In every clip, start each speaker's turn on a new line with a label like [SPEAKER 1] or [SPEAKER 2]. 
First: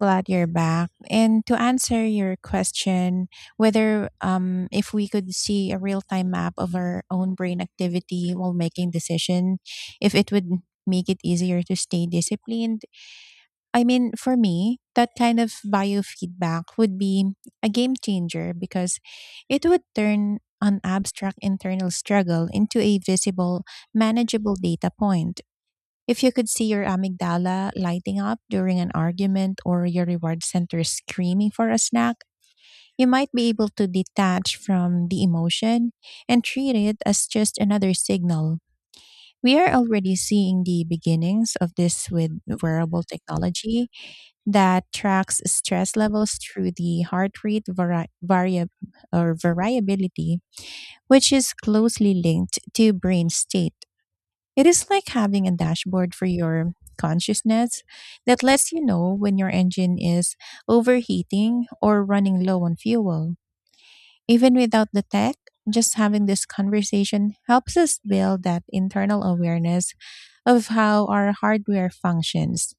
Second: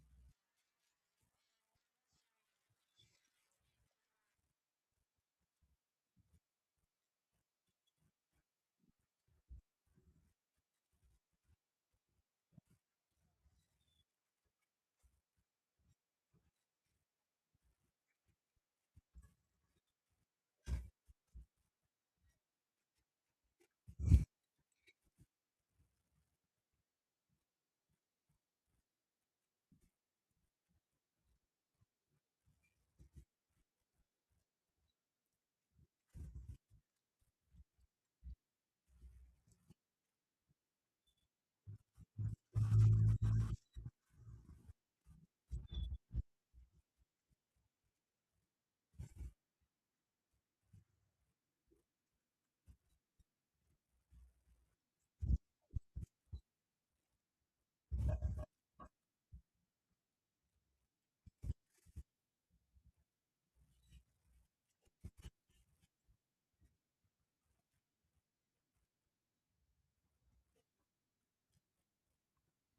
[SPEAKER 1] Glad you're back. And to answer your question, whether if we could see a real time map of our own brain activity while making decision, if it would make it easier to stay disciplined. I mean, for me, that kind of biofeedback would be a game changer because it would turn an abstract internal struggle into a visible, manageable data point. If you could see your amygdala lighting up during an argument or your reward center screaming for a snack, you might be able to detach from the emotion and treat it as just another signal. We are already seeing the beginnings of this with wearable technology that tracks stress levels through the heart rate vari- variab- or variability, which is closely linked to brain state. It is like having a dashboard for your consciousness that lets you know when your engine is overheating or running low on fuel. Even without the tech, just having this conversation helps us build that internal awareness of how our hardware functions.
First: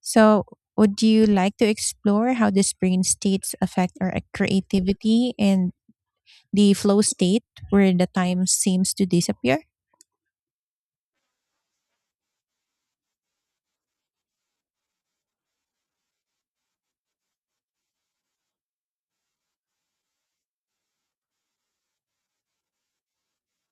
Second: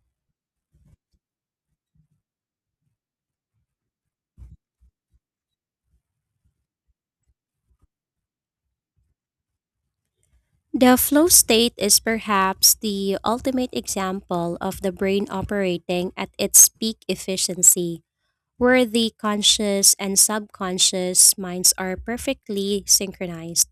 [SPEAKER 1] So, would you like to explore how these brain states affect our creativity and the flow state where the time seems to disappear?
[SPEAKER 2] The flow state is perhaps the ultimate example of the brain operating at its peak efficiency, where the conscious and subconscious minds are perfectly synchronized.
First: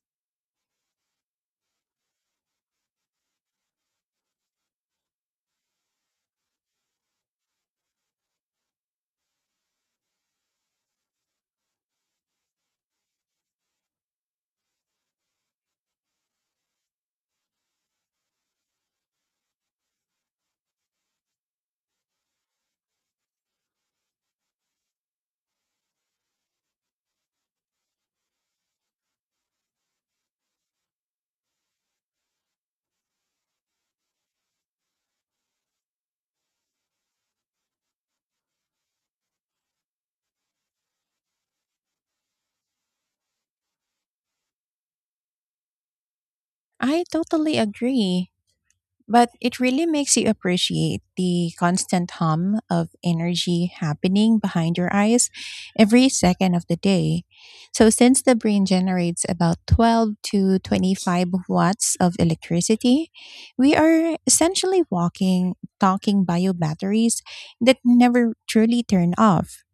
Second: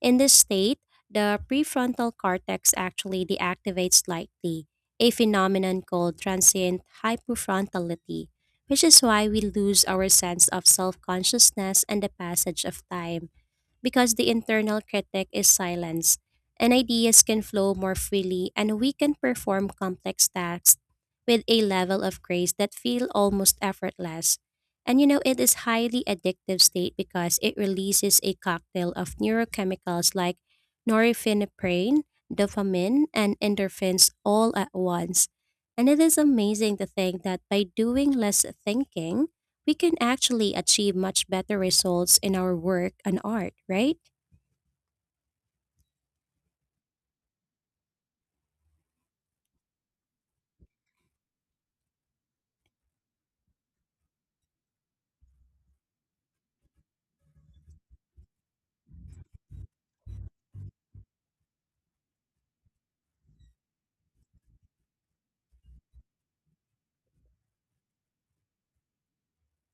[SPEAKER 2] In this state, the prefrontal cortex actually deactivates slightly, a phenomenon called transient hypofrontality, which is why we lose our sense of self consciousness and the passage of time, because the internal critic is silenced, and ideas can flow more freely, and we can perform complex tasks with a level of grace that feel almost effortless. It is highly addictive state because it releases a cocktail of neurochemicals like norepinephrine, dopamine, and endorphins all at once. And it is amazing to think that by doing less thinking, we can actually achieve much better results in our work and art, right?
[SPEAKER 1] I totally agree. But it really makes you appreciate the constant hum of energy happening behind your eyes every second of the day. So, since the brain generates about 12 to 25 watts of electricity, we are essentially walking, talking bio batteries that never truly turn off,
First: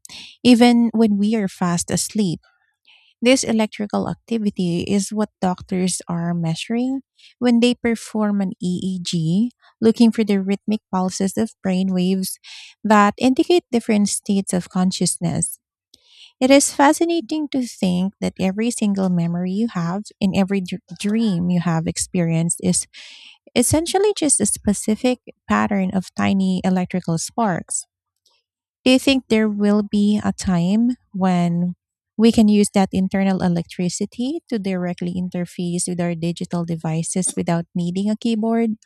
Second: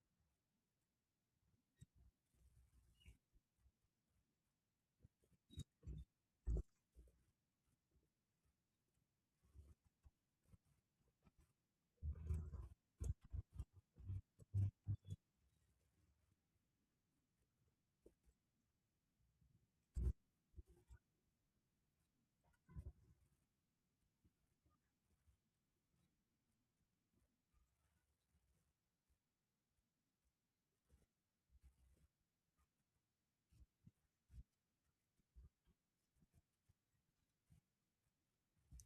[SPEAKER 1] even when we are fast asleep. This electrical activity is what doctors are measuring when they perform an EEG, looking for the rhythmic pulses of brain waves that indicate different states of consciousness. It is fascinating to think that every single memory you have and every dream you have experienced is essentially just a specific pattern of tiny electrical sparks. Do you think there will be a time when we can use that internal electricity to directly interface with our digital devices without needing a keyboard?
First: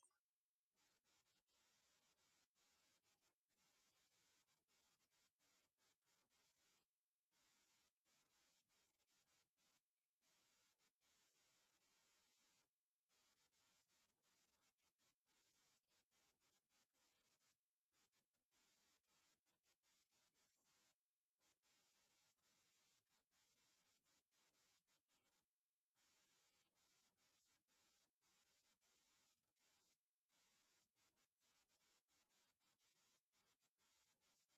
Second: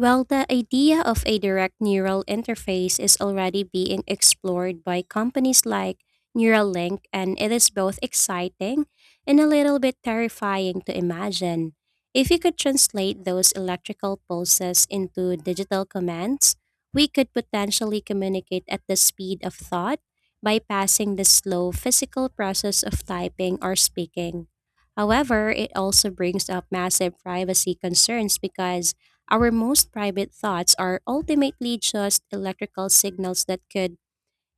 [SPEAKER 2] Well, the idea of a direct neural interface is already being explored by companies like Neuralink, and it is both exciting and a little bit terrifying to imagine. If you could translate those electrical pulses into digital commands, we could potentially communicate at the speed of thought, bypassing the slow physical process of typing or speaking. However, it also brings up massive privacy concerns because our most private thoughts are ultimately just electrical signals that could,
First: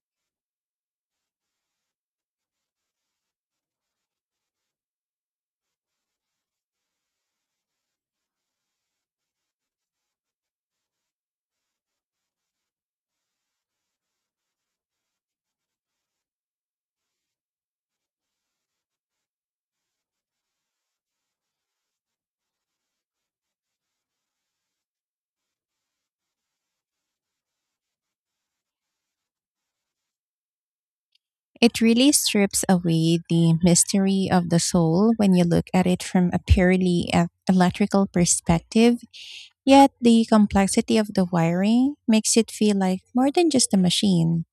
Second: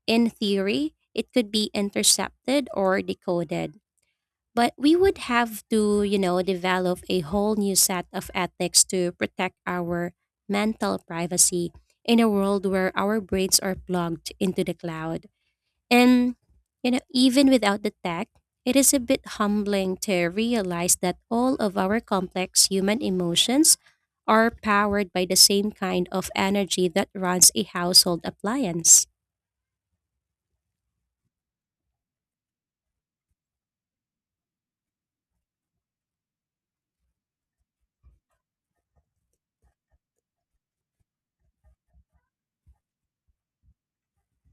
[SPEAKER 2] in theory, it could be intercepted or decoded. But we would have to, develop a whole new set of ethics to protect our mental privacy in a world where our brains are plugged into the cloud. And, even without the tech, it is a bit humbling to realize that all of our complex human emotions are powered by the same kind of energy that runs a household appliance.
[SPEAKER 1] It really strips away the mystery of the soul when you look at it from a purely electrical perspective, yet the complexity of the wiring makes it feel like more than just a machine.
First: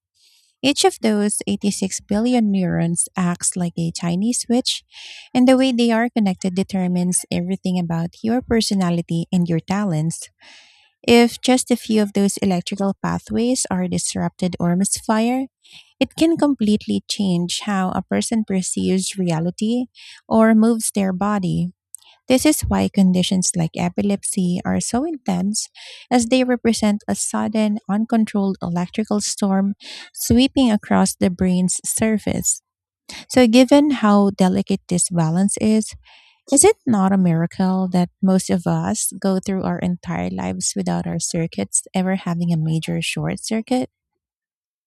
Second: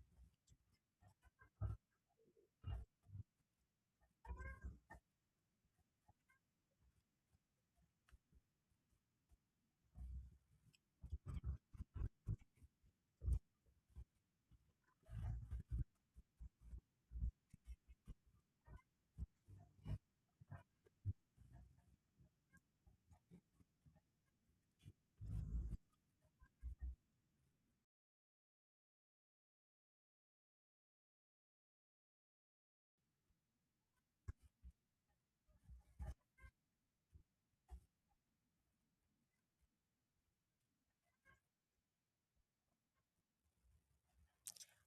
[SPEAKER 1] Each of those 86 billion neurons acts like a tiny switch, and the way they are connected determines everything about your personality and your talents. If just a few of those electrical pathways are disrupted or misfire, it can completely change how a person perceives reality or moves their body. This is why conditions like epilepsy are so intense, as they represent a sudden, uncontrolled electrical storm sweeping across the brain's surface. So, given how delicate this balance is it not a miracle that most of us go through our entire lives without our circuits ever having a major short circuit?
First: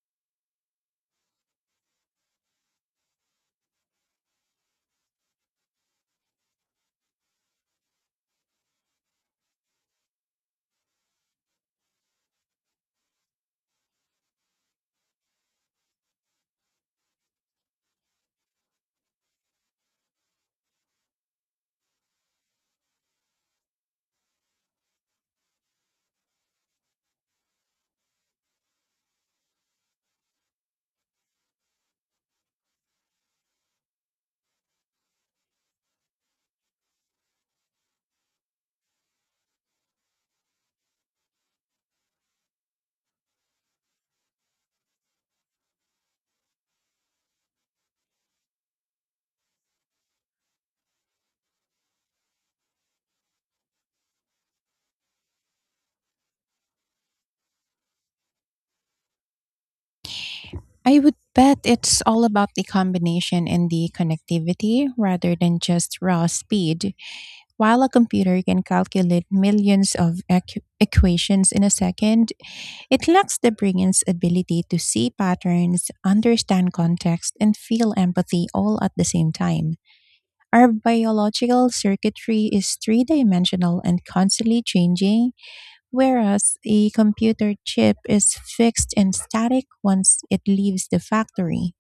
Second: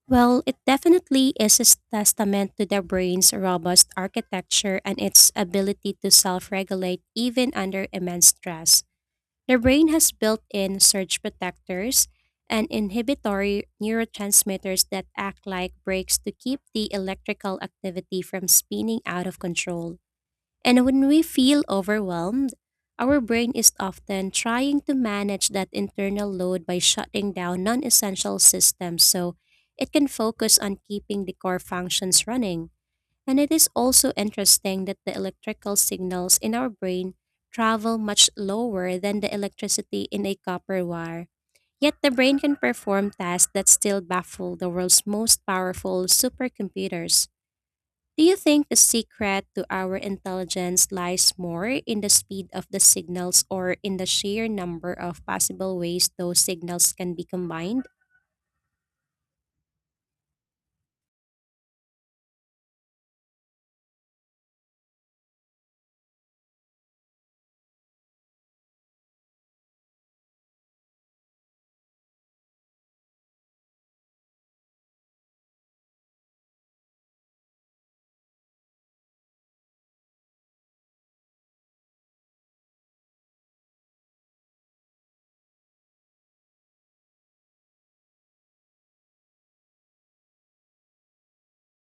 [SPEAKER 2] Well, it definitely is a testament to the brain's robust architecture and its ability to self regulate even under immense stress. The brain has built in surge protectors and inhibitory neurotransmitters that act like brakes to keep the electrical activity from spinning out of control. And when we feel overwhelmed, our brain is often trying to manage that internal load by shutting down non essential systems so it can focus on keeping the core functions running. And it is also interesting that the electrical signals in our brain travel much lower than the electricity in a copper wire. Yet the brain can perform tasks that still baffle the world's most powerful supercomputers. Do you think the secret to our intelligence lies more in the speed of the signals or in the sheer number of possible ways those signals can be combined?
[SPEAKER 1] I would bet it's all about the combination and the connectivity rather than just raw speed. While a computer can calculate millions of equations in a second, it lacks the brain's ability to see patterns, understand context, and feel empathy all at the same time. Our biological circuitry is three dimensional and constantly changing, whereas a computer chip is fixed and static once it leaves the factory.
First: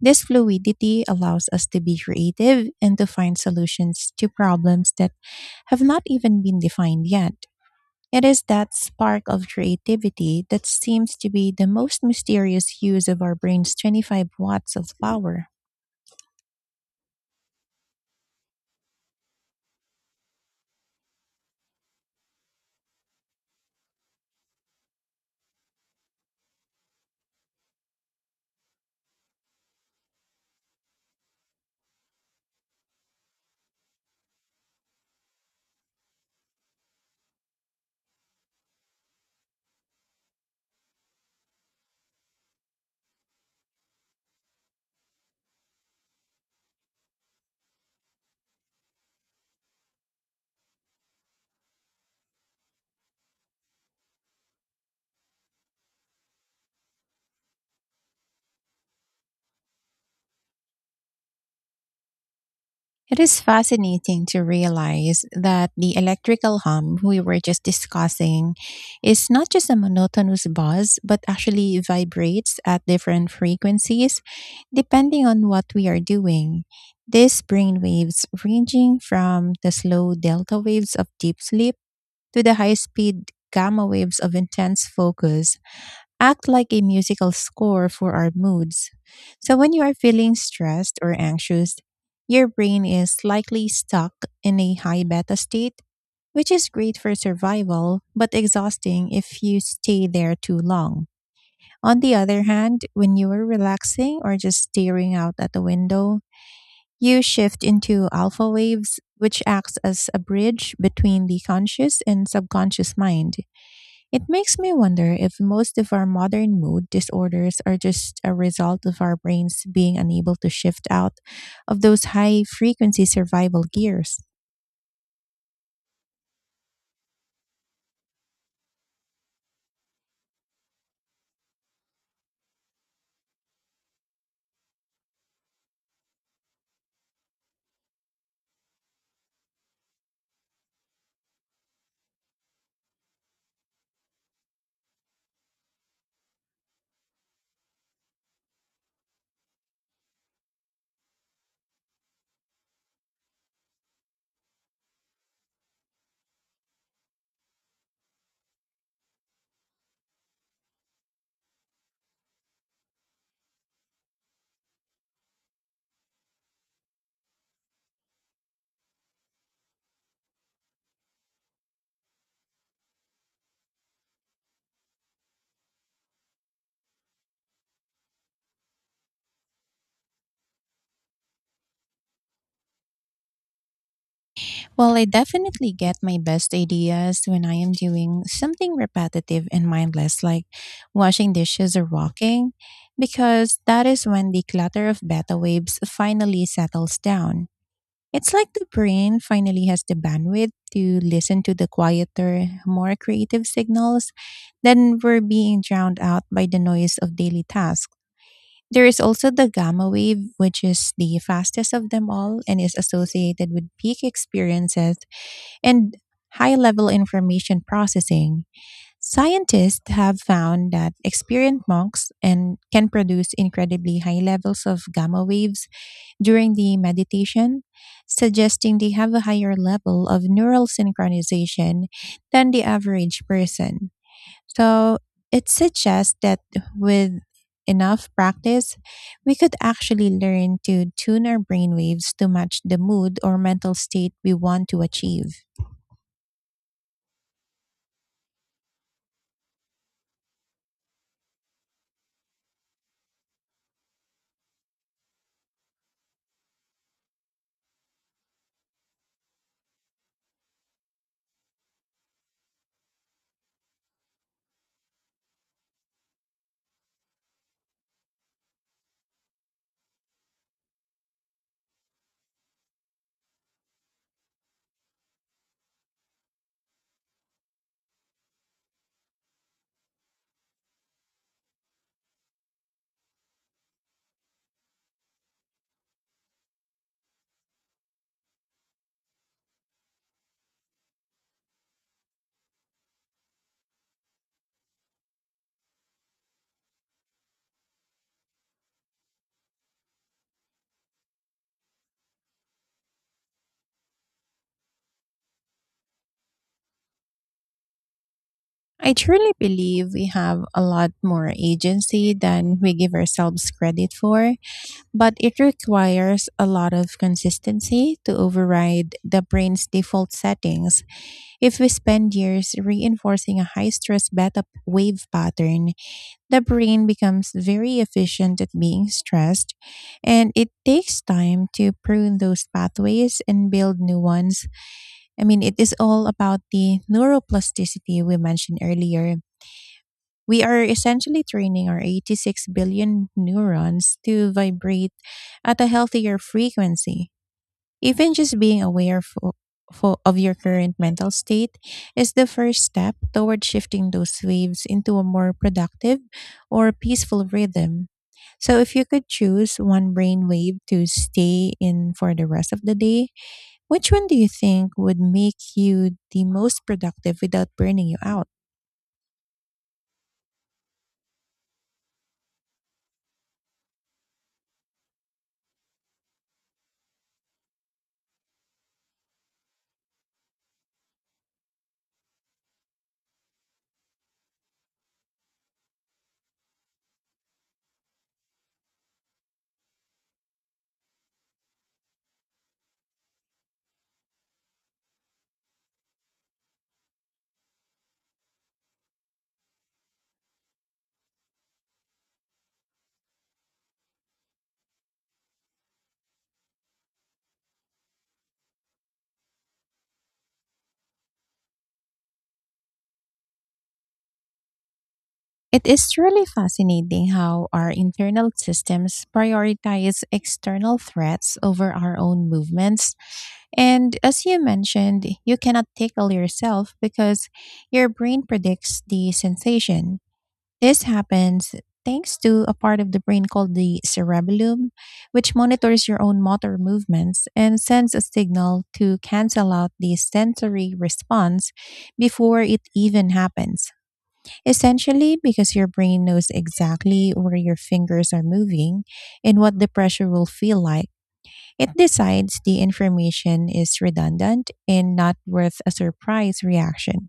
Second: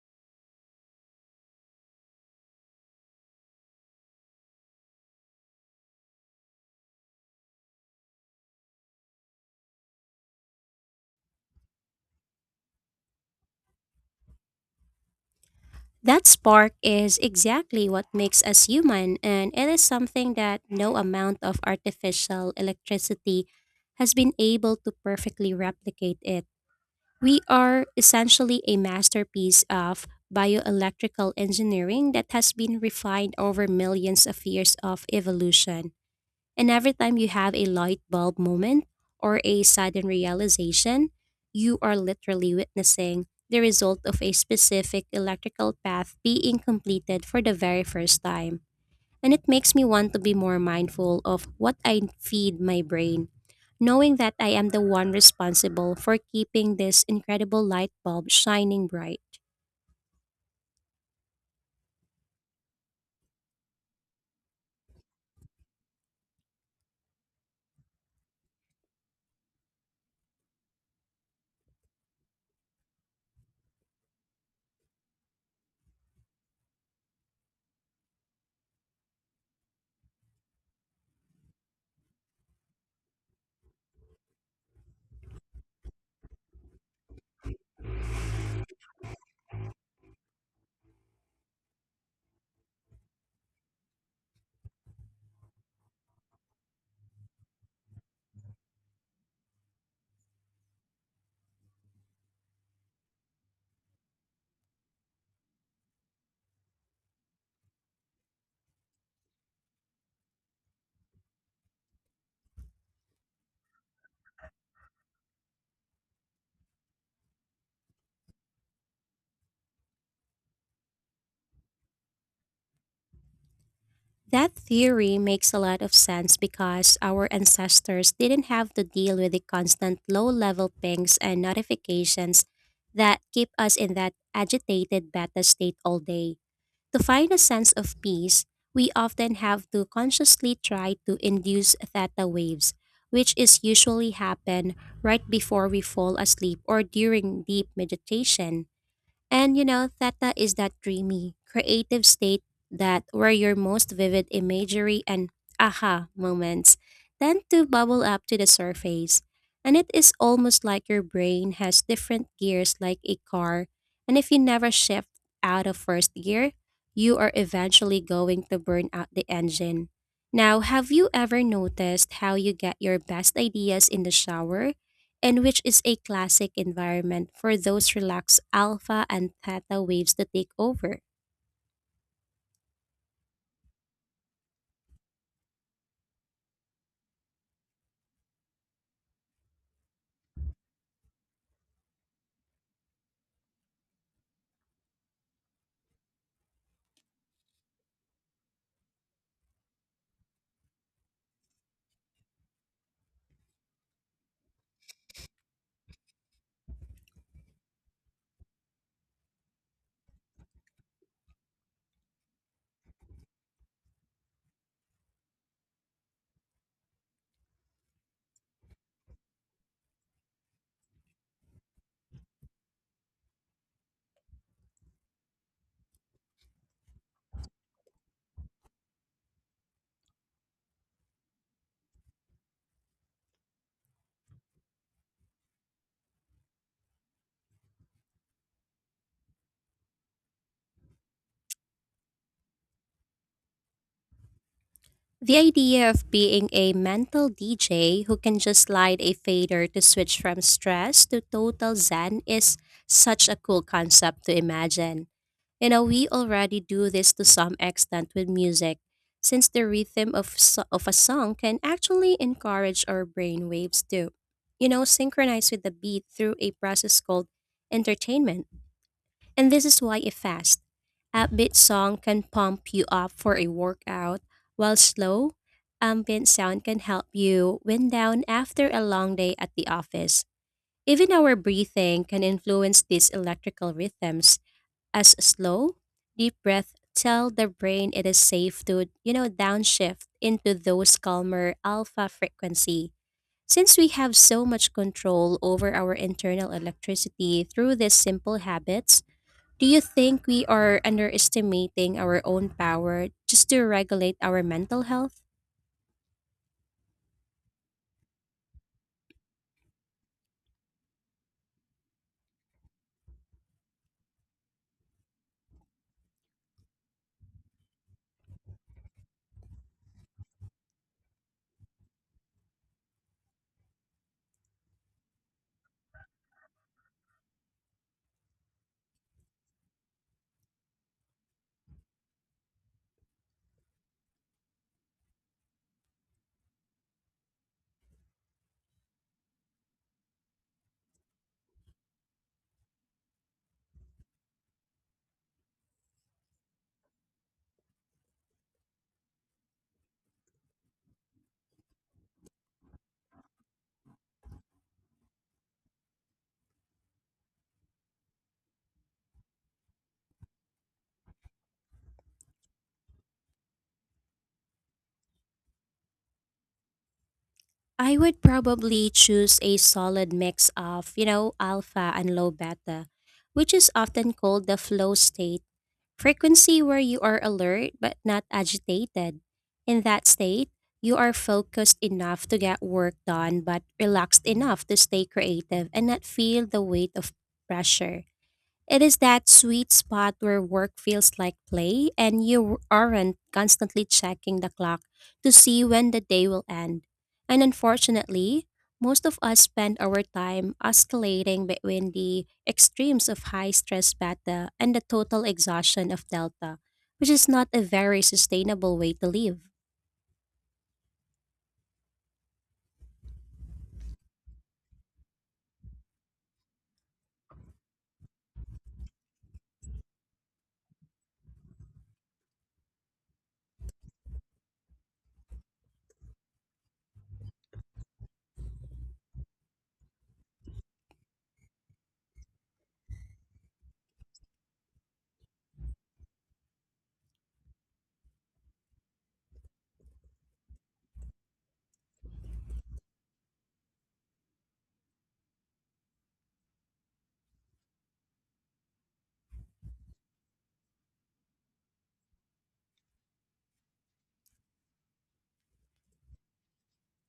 [SPEAKER 1] This fluidity allows us to be creative and to find solutions to problems that have not even been defined yet. It is that spark of creativity that seems to be the most mysterious use of our brain's 25 watts of power.
[SPEAKER 2] That spark is exactly what makes us human, and it is something that no amount of artificial electricity has been able to perfectly replicate it. We are essentially a masterpiece of bioelectrical engineering that has been refined over millions of years of evolution. And every time you have a light bulb moment or a sudden realization, you are literally witnessing the result of a specific electrical path being completed for the very first time. And it makes me want to be more mindful of what I feed my brain, knowing that I am the one responsible for keeping this incredible light bulb shining bright.
[SPEAKER 1] It is fascinating to realize that the electrical hum we were just discussing is not just a monotonous buzz, but actually vibrates at different frequencies depending on what we are doing. These brain waves, ranging from the slow delta waves of deep sleep to the high speed gamma waves of intense focus, act like a musical score for our moods. So when you are feeling stressed or anxious, your brain is likely stuck in a high beta state, which is great for survival, but exhausting if you stay there too long. On the other hand, when you are relaxing or just staring out at the window, you shift into alpha waves, which acts as a bridge between the conscious and subconscious mind. It makes me wonder if most of our modern mood disorders are just a result of our brains being unable to shift out of those high frequency survival gears.
[SPEAKER 2] That theory makes a lot of sense because our ancestors didn't have to deal with the constant low level pings and notifications that keep us in that agitated beta state all day. To find a sense of peace, we often have to consciously try to induce theta waves, which is usually happen right before we fall asleep or during deep meditation. Theta is that dreamy, creative state that where your most vivid imagery and aha moments tend to bubble up to the surface. And it is almost like your brain has different gears like a car. And if you never shift out of first gear, you are eventually going to burn out the engine. Now, have you ever noticed how you get your best ideas in the shower? And which is a classic environment for those relaxed alpha and theta waves to take over.
[SPEAKER 1] Well, I definitely get my best ideas when I am doing something repetitive and mindless, like washing dishes or walking, because that is when the clutter of beta waves finally settles down. It's like the brain finally has the bandwidth to listen to the quieter, more creative signals. Then were being drowned out by the noise of daily tasks. There is also the gamma wave, which is the fastest of them all and is associated with peak experiences and high level information processing. Scientists have found that experienced monks and can produce incredibly high levels of gamma waves during the meditation, suggesting they have a higher level of neural synchronization than the average person. So it suggests that with enough practice, we could actually learn to tune our brainwaves to match the mood or mental state we want to
[SPEAKER 2] The
[SPEAKER 1] achieve.
[SPEAKER 2] idea of being a mental DJ who can just slide a fader to switch from stress to total zen is such a cool concept to imagine. You know, we already do this to some extent with music, since the rhythm of, of a song can actually encourage our brain waves to, synchronize with the beat through a process called entertainment. And this is why a fast, upbeat song can pump you up for a workout, while slow, ambient sound can help you wind down after a long day at the office. Even our breathing can influence these electrical rhythms, as slow, deep breath tell the brain it is safe to, downshift into those calmer alpha frequency. Since we have so much control over our internal electricity through these simple habits, do you think we are underestimating our own power just to regulate our mental health?
[SPEAKER 1] I truly believe we have a lot more agency than we give ourselves credit for, but it requires a lot of consistency to override the brain's default settings. If we spend years reinforcing a high stress beta wave pattern, the brain becomes very efficient at being stressed, and it takes time to prune those pathways and build new ones. I mean, it is all about the neuroplasticity we mentioned earlier. We are essentially training our 86 billion neurons to vibrate at a healthier frequency. Even just being aware of your current mental state is the first step toward shifting those waves into a more productive or peaceful rhythm. So, if you could choose one brain wave to stay in for the rest of the day, which one do you think would make you the most productive without burning you
[SPEAKER 2] I would
[SPEAKER 1] out?
[SPEAKER 2] probably choose a solid mix of, alpha and low beta, which is often called the flow state, frequency where you are alert but not agitated. In that state, you are focused enough to get work done but relaxed enough to stay creative and not feel the weight of pressure. It is that sweet spot where work feels like play and you aren't constantly checking the clock to see when the day will end. And unfortunately, most of us spend our time oscillating between the extremes of high stress beta and the total exhaustion of delta, which is not a very sustainable way to live.
[SPEAKER 1] It is truly fascinating how our internal systems prioritize external threats over our own movements. And as you mentioned, you cannot tickle yourself because your brain predicts the sensation. This happens thanks to a part of the brain called the cerebellum, which monitors your own motor movements and sends a signal to cancel out the sensory response before it even happens. Essentially, because your brain knows exactly where your fingers are moving and what the pressure will feel like. It decides the information is redundant and not worth a surprise reaction.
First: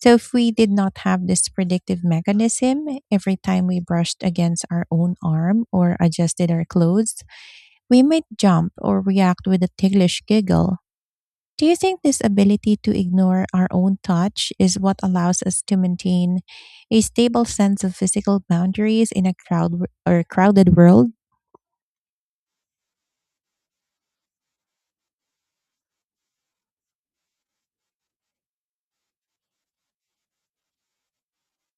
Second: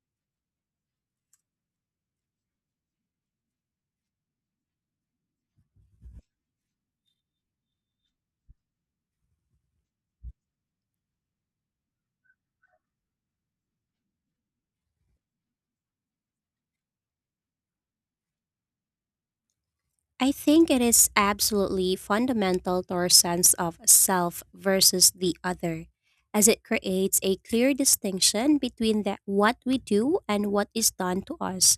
[SPEAKER 1] So, if we did not have this predictive mechanism, every time we brushed against our own arm or adjusted our clothes, we might jump or react with a ticklish giggle. Do you think this ability to ignore our own touch is what allows us to maintain a stable sense of physical boundaries in a crowd w- or
[SPEAKER 2] I think
[SPEAKER 1] crowded
[SPEAKER 2] it
[SPEAKER 1] world?
[SPEAKER 2] is absolutely fundamental to our sense of self versus the other, as it creates a clear distinction between the, what we do and what is done to us.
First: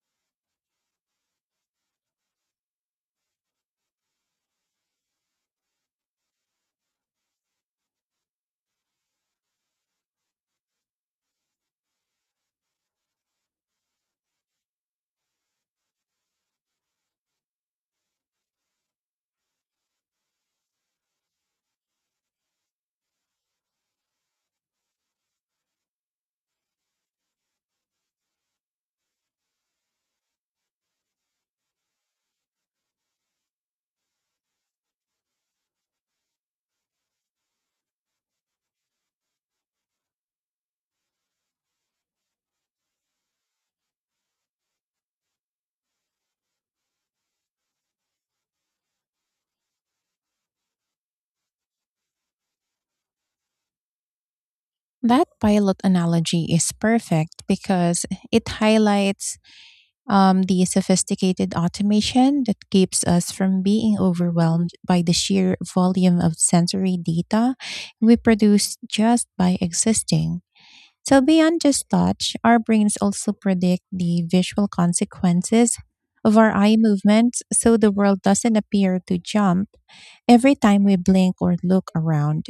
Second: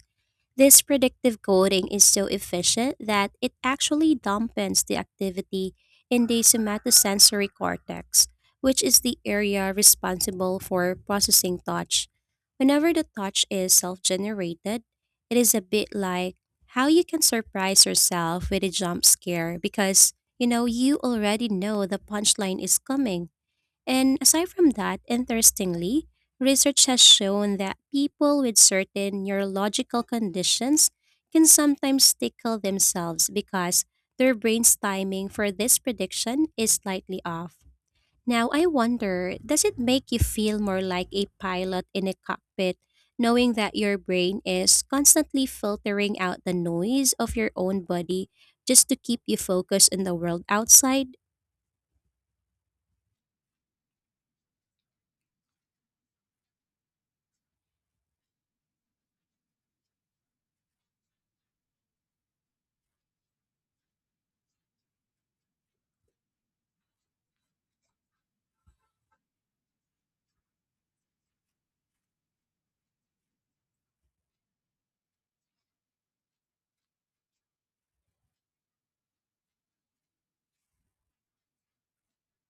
[SPEAKER 2] This predictive coding is so efficient that it actually dampens the activity in the somatosensory cortex, which is the area responsible for processing touch. Whenever the touch is self generated, it is a bit like how you can surprise yourself with a jump scare because you already know the punchline is coming. And aside from that, interestingly, research has shown that people with certain neurological conditions can sometimes tickle themselves because their brain's timing for this prediction is slightly off. Now, I wonder, does it make you feel more like a pilot in a cockpit, knowing that your brain is constantly filtering out the noise of your own body just to keep you focused on the world outside?
[SPEAKER 1] That pilot analogy is perfect because it highlights the sophisticated automation that keeps us from being overwhelmed by the sheer volume of sensory data we produce just by existing. So, beyond just touch, our brains also predict the visual consequences of our eye movements so the world doesn't appear to jump every time we blink or look around.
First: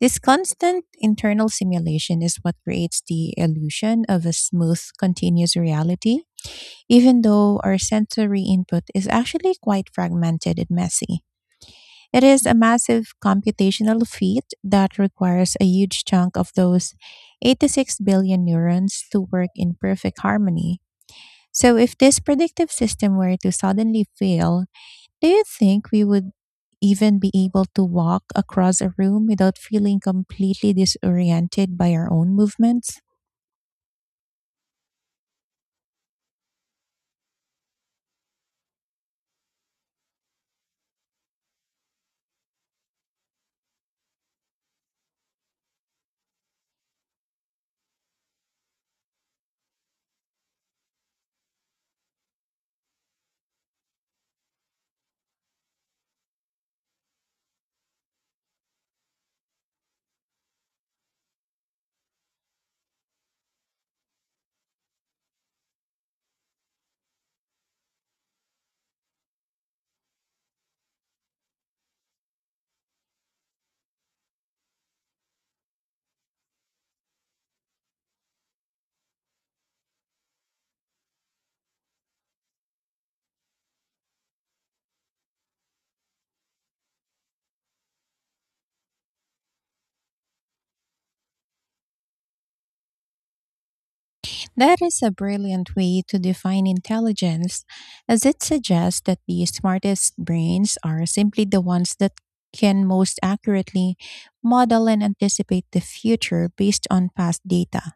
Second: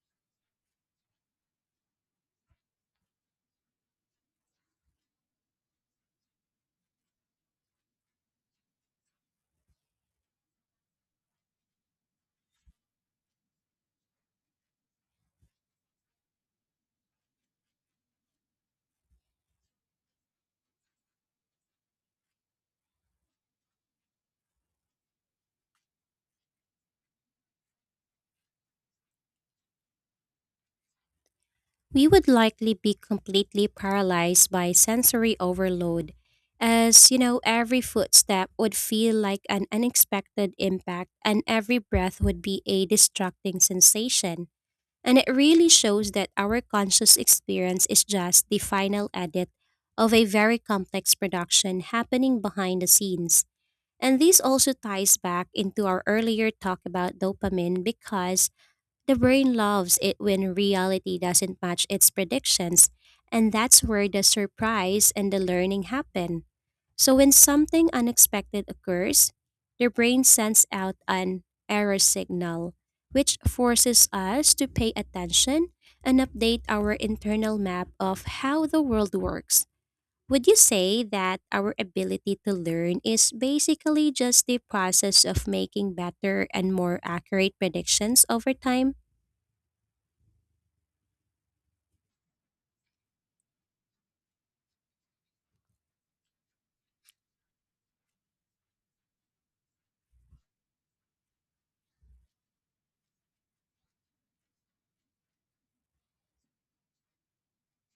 [SPEAKER 1] This constant internal simulation is what creates the illusion of a smooth, continuous reality, even though our sensory input is actually quite fragmented and messy. It is a massive computational feat that requires a huge chunk of those 86 billion neurons to work in perfect harmony. So, if this predictive system were to suddenly fail, do you think we would even be able to walk across a room without feeling completely disoriented by
[SPEAKER 2] We
[SPEAKER 1] our
[SPEAKER 2] would
[SPEAKER 1] own
[SPEAKER 2] likely be
[SPEAKER 1] movements?
[SPEAKER 2] completely paralyzed by sensory overload, as every footstep would feel like an unexpected impact and every breath would be a distracting sensation. And it really shows that our conscious experience is just the final edit of a very complex production happening behind the scenes. And this also ties back into our earlier talk about dopamine because the brain loves it when reality doesn't match its predictions, and that's where the surprise and the learning happen. So, when something unexpected occurs, the brain sends out an error signal, which forces us to pay attention and update our internal map of how the world works. Would you say that our ability to learn is basically just the process of making better and more accurate predictions over time?
[SPEAKER 1] That is a brilliant way to define intelligence, as it suggests that the smartest brains are simply the ones that can most accurately model and anticipate the future based on past data.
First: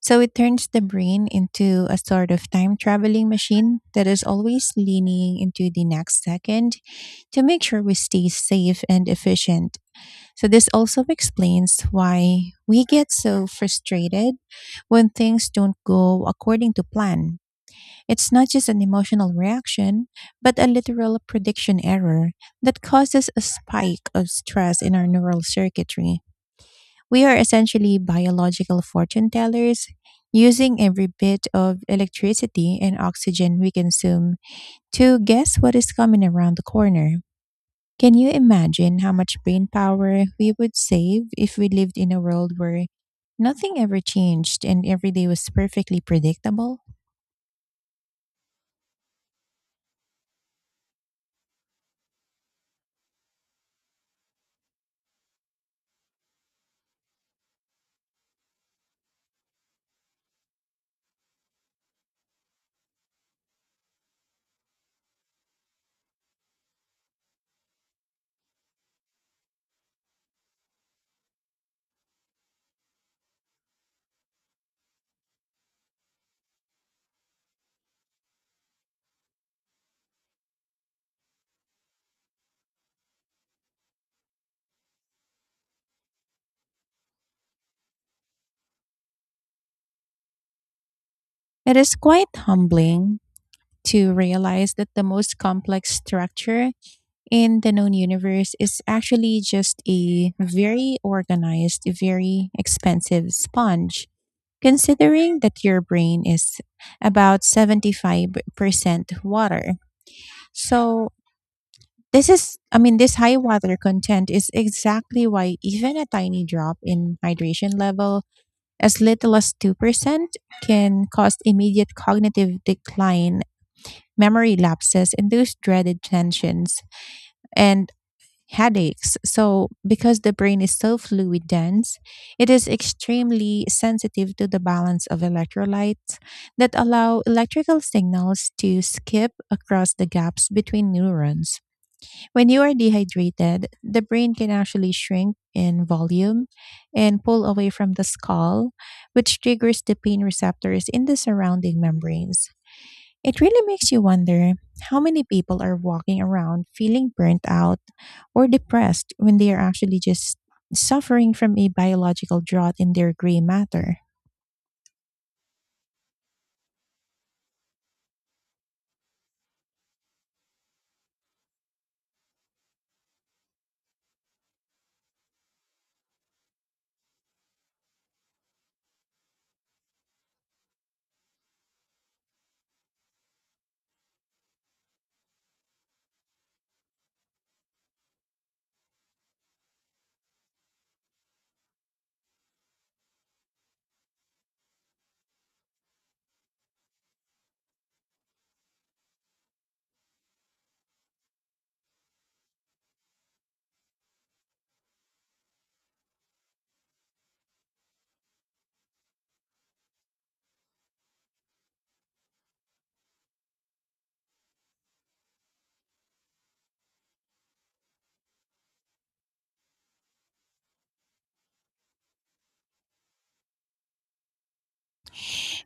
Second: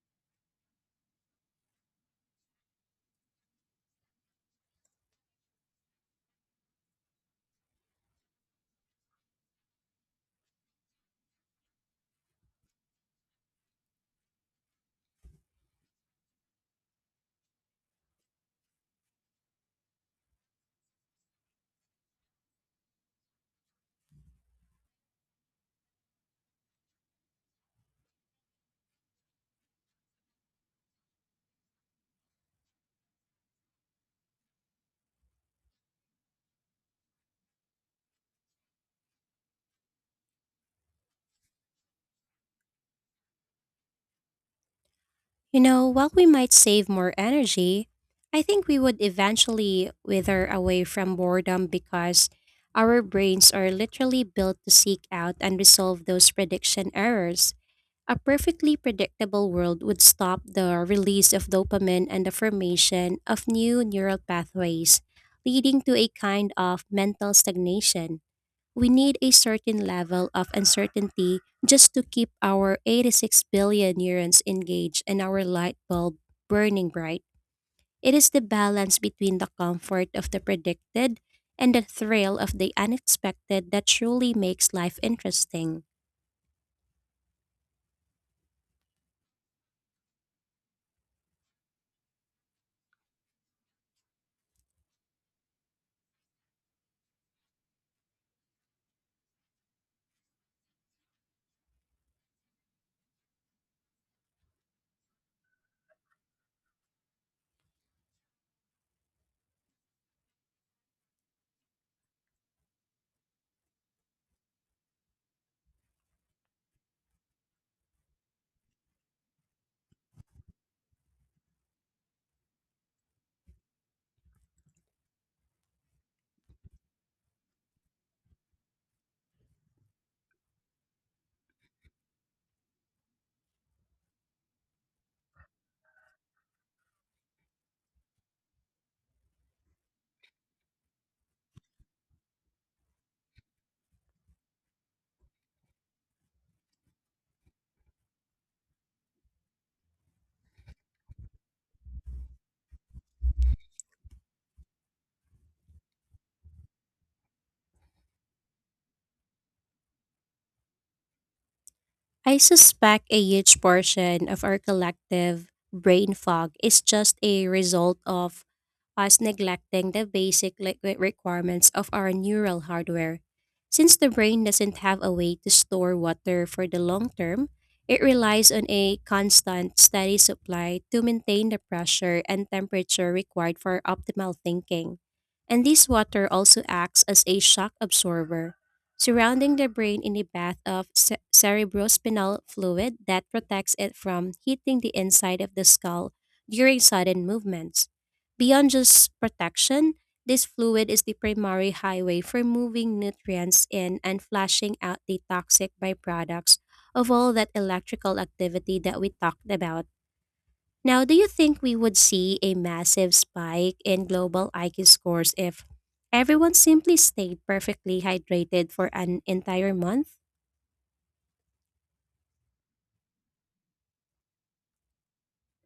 [SPEAKER 1] So it turns the brain into a sort of time traveling machine that is always leaning into the next second to make sure we stay safe and efficient. So, this also explains why we get so frustrated when things don't go according to plan. It's not just an emotional reaction, but a literal prediction error that causes a spike of stress in our neural circuitry. We are essentially biological fortune tellers, using every bit of electricity and oxygen we consume to guess what is coming around the corner. Can you imagine how much brain power we would save if we lived in a world where nothing ever changed and every day was
[SPEAKER 2] You know,
[SPEAKER 1] perfectly
[SPEAKER 2] while we might
[SPEAKER 1] predictable?
[SPEAKER 2] save more energy, I think we would eventually wither away from boredom because our brains are literally built to seek out and resolve those prediction errors. A perfectly predictable world would stop the release of dopamine and the formation of new neural pathways, leading to a kind of mental stagnation. We need a certain level of uncertainty just to keep our 86 billion neurons engaged and our light bulb burning bright. It is the balance between the comfort of the predicted and the thrill of the unexpected that truly makes life interesting.
[SPEAKER 1] It is quite humbling to realize that the most complex structure in the known universe is actually just a very organized, very expensive sponge. Considering that your brain is about 75% water. So, I mean, this high water content is exactly why even a tiny drop in hydration level, as little as 2%, can cause immediate cognitive decline, memory lapses, and those dreaded tensions and headaches. So, because the brain is so fluid dense, it is extremely sensitive to the balance of electrolytes that allow electrical signals to skip across the gaps between neurons. When you are dehydrated, the brain can actually shrink in volume and pull away from the skull, which triggers the pain receptors in the surrounding membranes. It really makes you wonder how many people are walking around feeling burnt out or depressed when they are actually just suffering from a
[SPEAKER 2] I
[SPEAKER 1] biological drought in
[SPEAKER 2] suspect
[SPEAKER 1] their
[SPEAKER 2] a
[SPEAKER 1] gray
[SPEAKER 2] huge
[SPEAKER 1] matter.
[SPEAKER 2] portion of our collective brain fog is just a result of us neglecting the basic liquid requirements of our neural hardware. Since the brain doesn't have a way to store water for the long term, it relies on a constant, steady supply to maintain the pressure and temperature required for optimal thinking. And this water also acts as a shock absorber, surrounding the brain in a bath of cerebrospinal fluid that protects it from hitting the inside of the skull during sudden movements. Beyond just protection, this fluid is the primary highway for moving nutrients in and flushing out the toxic byproducts of all that electrical activity that we talked about. Now, do you think we would see a massive spike in global IQ scores if everyone simply stayed perfectly hydrated for an entire month?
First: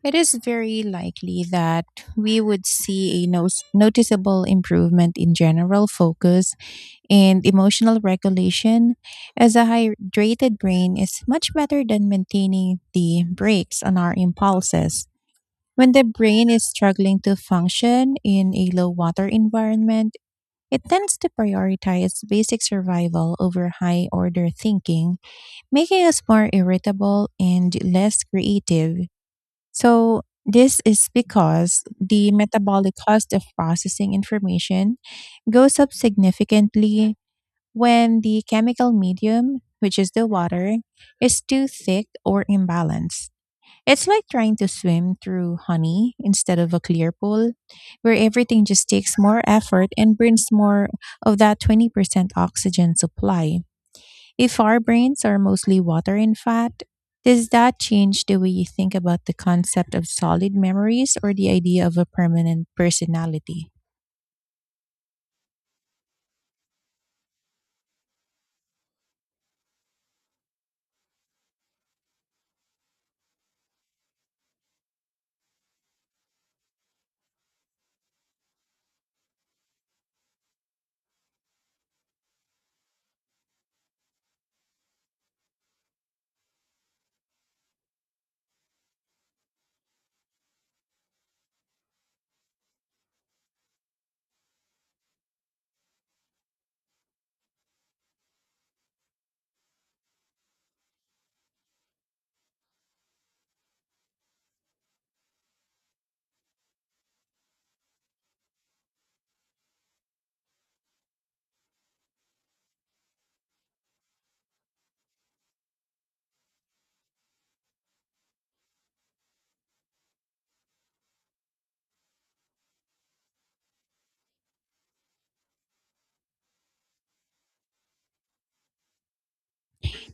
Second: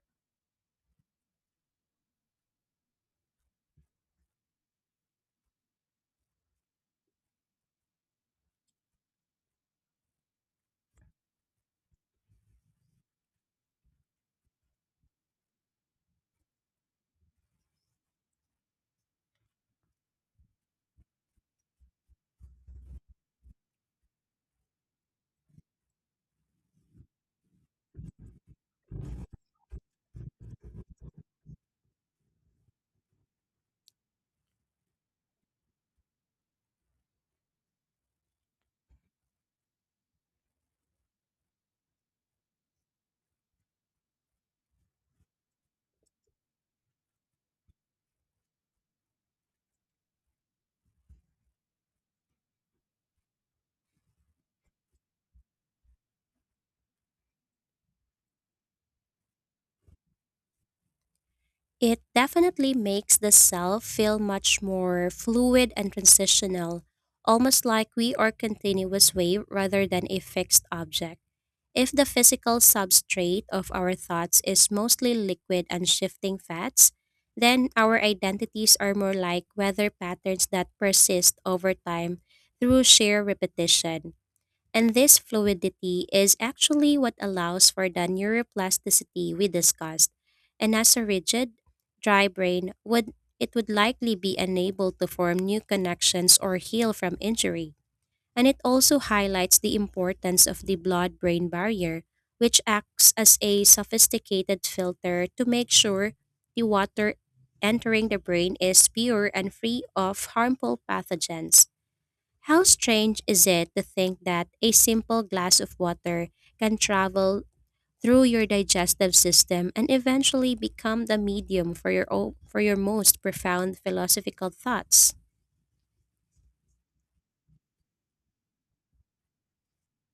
[SPEAKER 1] It is very likely that we would see a noticeable improvement in general focus and emotional regulation, as a hydrated brain is much better than maintaining the brakes on our impulses. When the brain is struggling to function in a low water environment, it tends to prioritize basic survival over high order thinking, making us more irritable and less creative. So, this is because the metabolic cost of processing information goes up significantly when the chemical medium, which is the water, is too thick or imbalanced. It's like trying to swim through honey instead of a clear pool, where everything just takes more effort and burns more of that 20% oxygen supply. If our brains are mostly water and fat, does that change the way you think about the concept of solid memories or the idea of
[SPEAKER 2] It
[SPEAKER 1] a permanent
[SPEAKER 2] definitely makes the
[SPEAKER 1] personality?
[SPEAKER 2] self feel much more fluid and transitional, almost like we are continuous wave rather than a fixed object. If the physical substrate of our thoughts is mostly liquid and shifting fats, then our identities are more like weather patterns that persist over time through sheer repetition. And this fluidity is actually what allows for the neuroplasticity we discussed. And as a rigid, dry brain would it would likely be unable to form new connections or heal from injury. And it also highlights the importance of the blood brain barrier, which acts as a sophisticated filter to make sure the water entering the brain is pure and free of harmful pathogens. How strange is it to think that a simple glass of water can travel through your digestive system and eventually become the medium for your for your most profound philosophical thoughts?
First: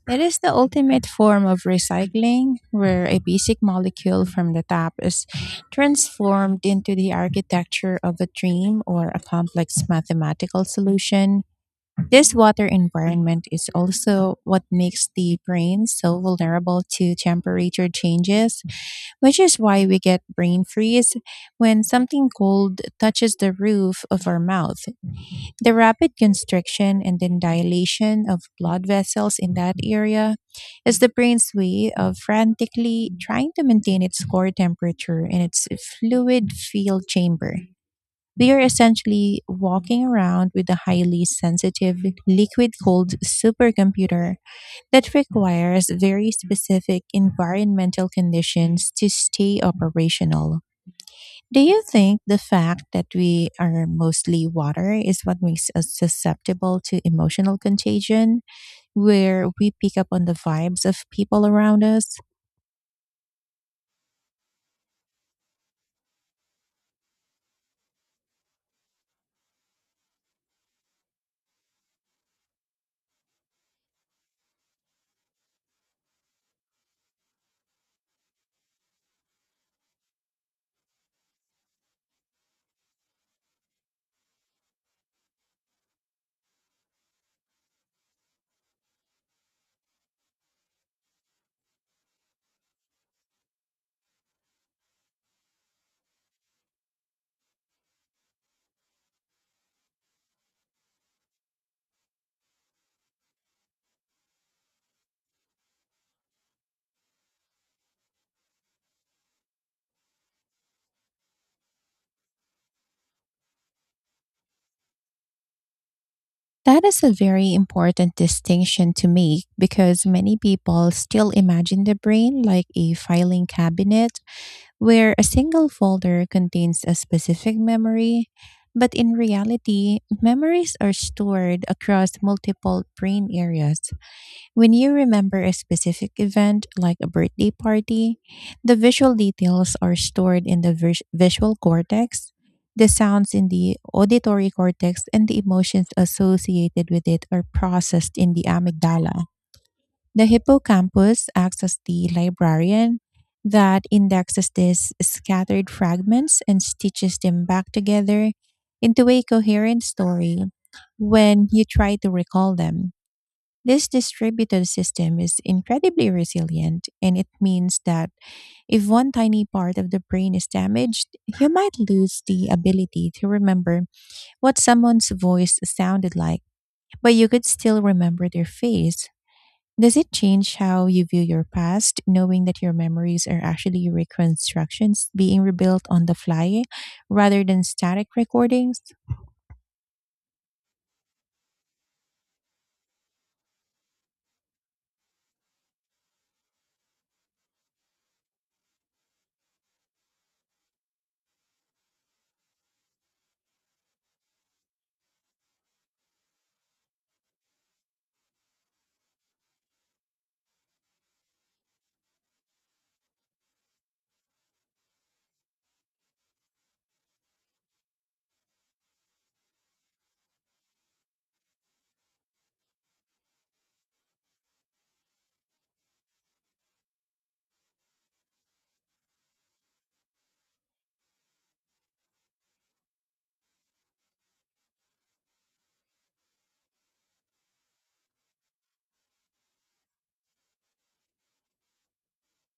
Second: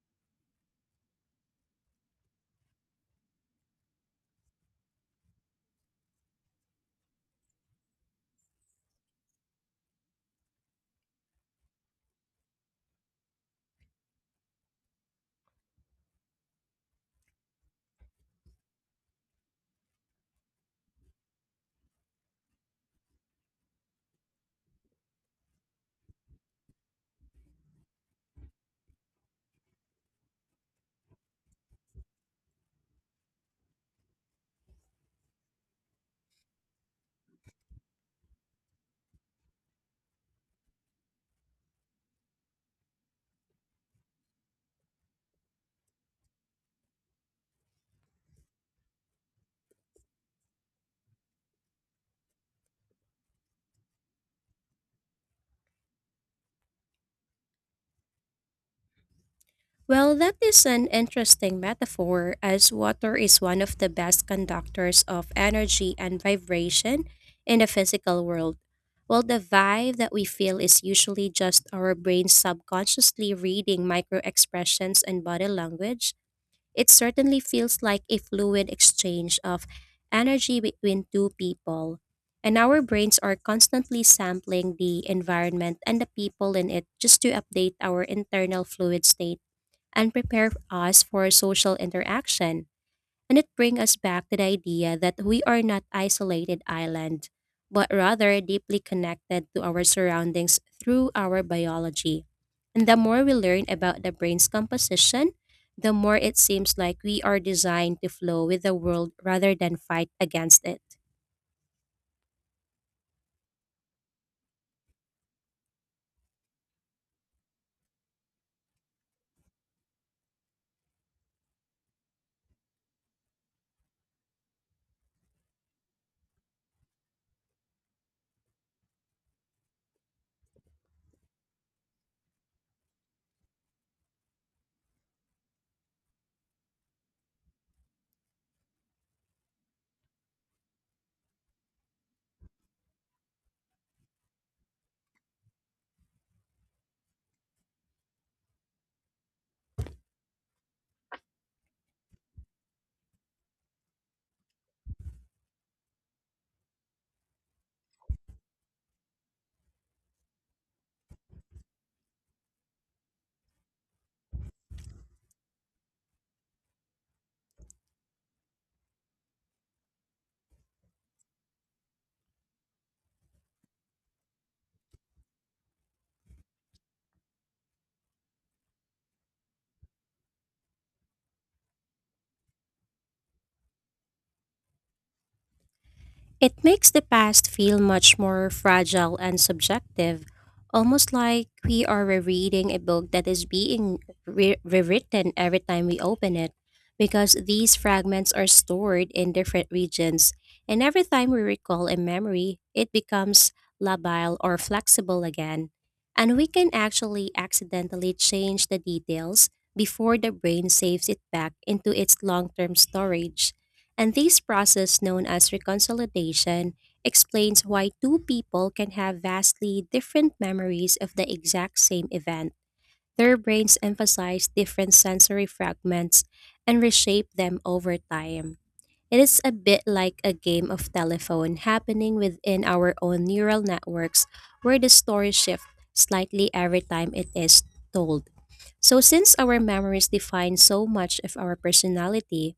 [SPEAKER 1] It is the ultimate form of recycling, where a basic molecule from the tap is transformed into the architecture of a dream or a complex mathematical solution. This water environment is also what makes the brain so vulnerable to temperature changes, which is why we get brain freeze when something cold touches the roof of our mouth. The rapid constriction and then dilation of blood vessels in that area is the brain's way of frantically trying to maintain its core temperature in its fluid filled chamber. We are essentially walking around with a highly sensitive liquid cooled supercomputer that requires very specific environmental conditions to stay operational. Do you think the fact that we are mostly water is what makes us susceptible to emotional contagion, where we pick up
[SPEAKER 2] Well,
[SPEAKER 1] on the
[SPEAKER 2] that is
[SPEAKER 1] vibes
[SPEAKER 2] an
[SPEAKER 1] of people
[SPEAKER 2] interesting
[SPEAKER 1] around us?
[SPEAKER 2] metaphor as water is one of the best conductors of energy and vibration in the physical world. While the vibe that we feel is usually just our brain subconsciously reading micro expressions and body language, it certainly feels like a fluid exchange of energy between two people, and our brains are constantly sampling the environment and the people in it just to update our internal fluid state and prepare us for social interaction. And it brings us back to the idea that we are not isolated island, but rather deeply connected to our surroundings through our biology. And the more we learn about the brain's composition, the more it seems like we are designed to flow with the world rather than fight against it.
[SPEAKER 1] That is a very important distinction to make because many people still imagine the brain like a filing cabinet where a single folder contains a specific memory. But in reality, memories are stored across multiple brain areas. When you remember a specific event, like a birthday party, the visual details are stored in the visual cortex, the sounds in the auditory cortex, and the emotions associated with it are processed in the amygdala. The hippocampus acts as the librarian that indexes these scattered fragments and stitches them back together into a coherent story when you try to recall them. This distributed system is incredibly resilient, and it means that if one tiny part of the brain is damaged, you might lose the ability to remember what someone's voice sounded like, but you could still remember their face. Does it change how you view your past, knowing that your memories are actually reconstructions being rebuilt on the
[SPEAKER 2] It
[SPEAKER 1] fly
[SPEAKER 2] makes the
[SPEAKER 1] rather
[SPEAKER 2] past
[SPEAKER 1] than
[SPEAKER 2] feel
[SPEAKER 1] static
[SPEAKER 2] much more
[SPEAKER 1] recordings?
[SPEAKER 2] fragile and subjective, almost like we are rereading a book that is being rewritten every time we open it, because these fragments are stored in different regions, and every time we recall a memory, it becomes labile or flexible again. And we can actually accidentally change the details before the brain saves it back into its long term storage. And this process, known as reconciliation, explains why two people can have vastly different memories of the exact same event. Their brains emphasize different sensory fragments and reshape them over time. It is a bit like a game of telephone happening within our own neural networks where the story shifts slightly every time it is told. So, since our memories define so much of our personality,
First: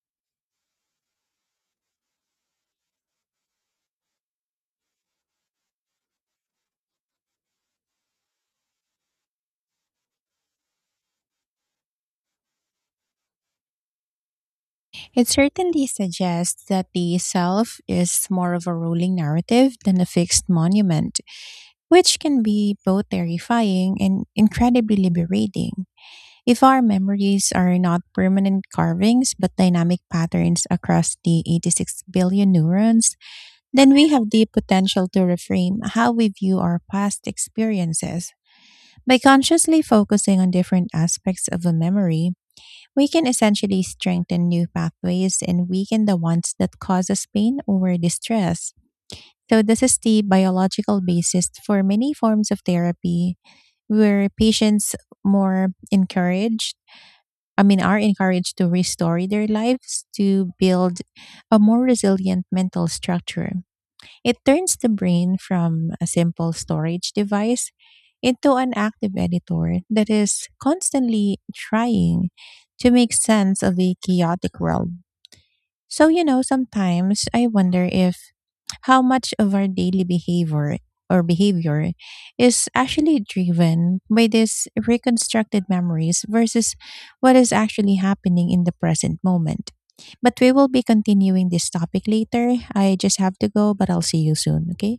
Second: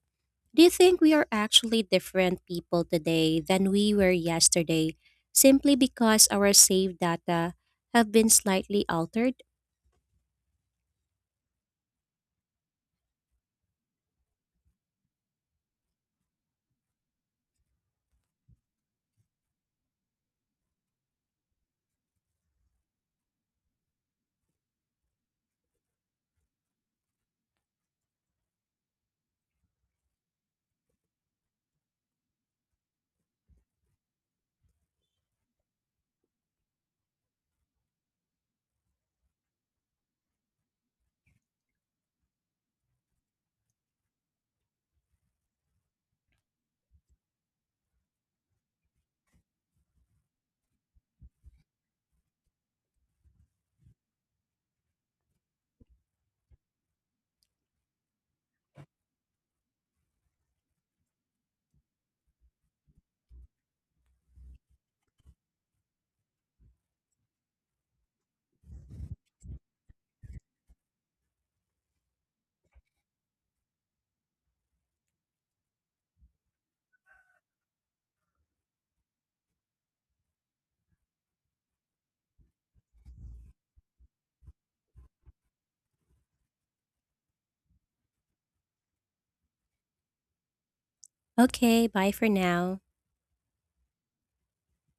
[SPEAKER 2] do you think we are actually different people today than we were yesterday simply because our saved data have been slightly altered?
[SPEAKER 1] It certainly suggests that the self is more of a rolling narrative than a fixed monument, which can be both terrifying and incredibly liberating. If our memories are not permanent carvings but dynamic patterns across the 86 billion neurons, then we have the potential to reframe how we view our past experiences. By consciously focusing on different aspects of a memory, we can essentially strengthen new pathways and weaken the ones that cause us pain or distress. So, this is the biological basis for many forms of therapy where patients more encouraged, I mean, are encouraged to restore their lives to build a more resilient mental structure. It turns the brain from a simple storage device into an active editor that is constantly trying to make sense of a chaotic world. So, sometimes I wonder if how much of our daily behavior is actually driven by these reconstructed memories versus what is actually happening in the present moment. But we will be continuing this
[SPEAKER 2] Okay,
[SPEAKER 1] topic
[SPEAKER 2] bye for
[SPEAKER 1] later.
[SPEAKER 2] now.
[SPEAKER 1] I just have to go, but I'll see you soon, okay?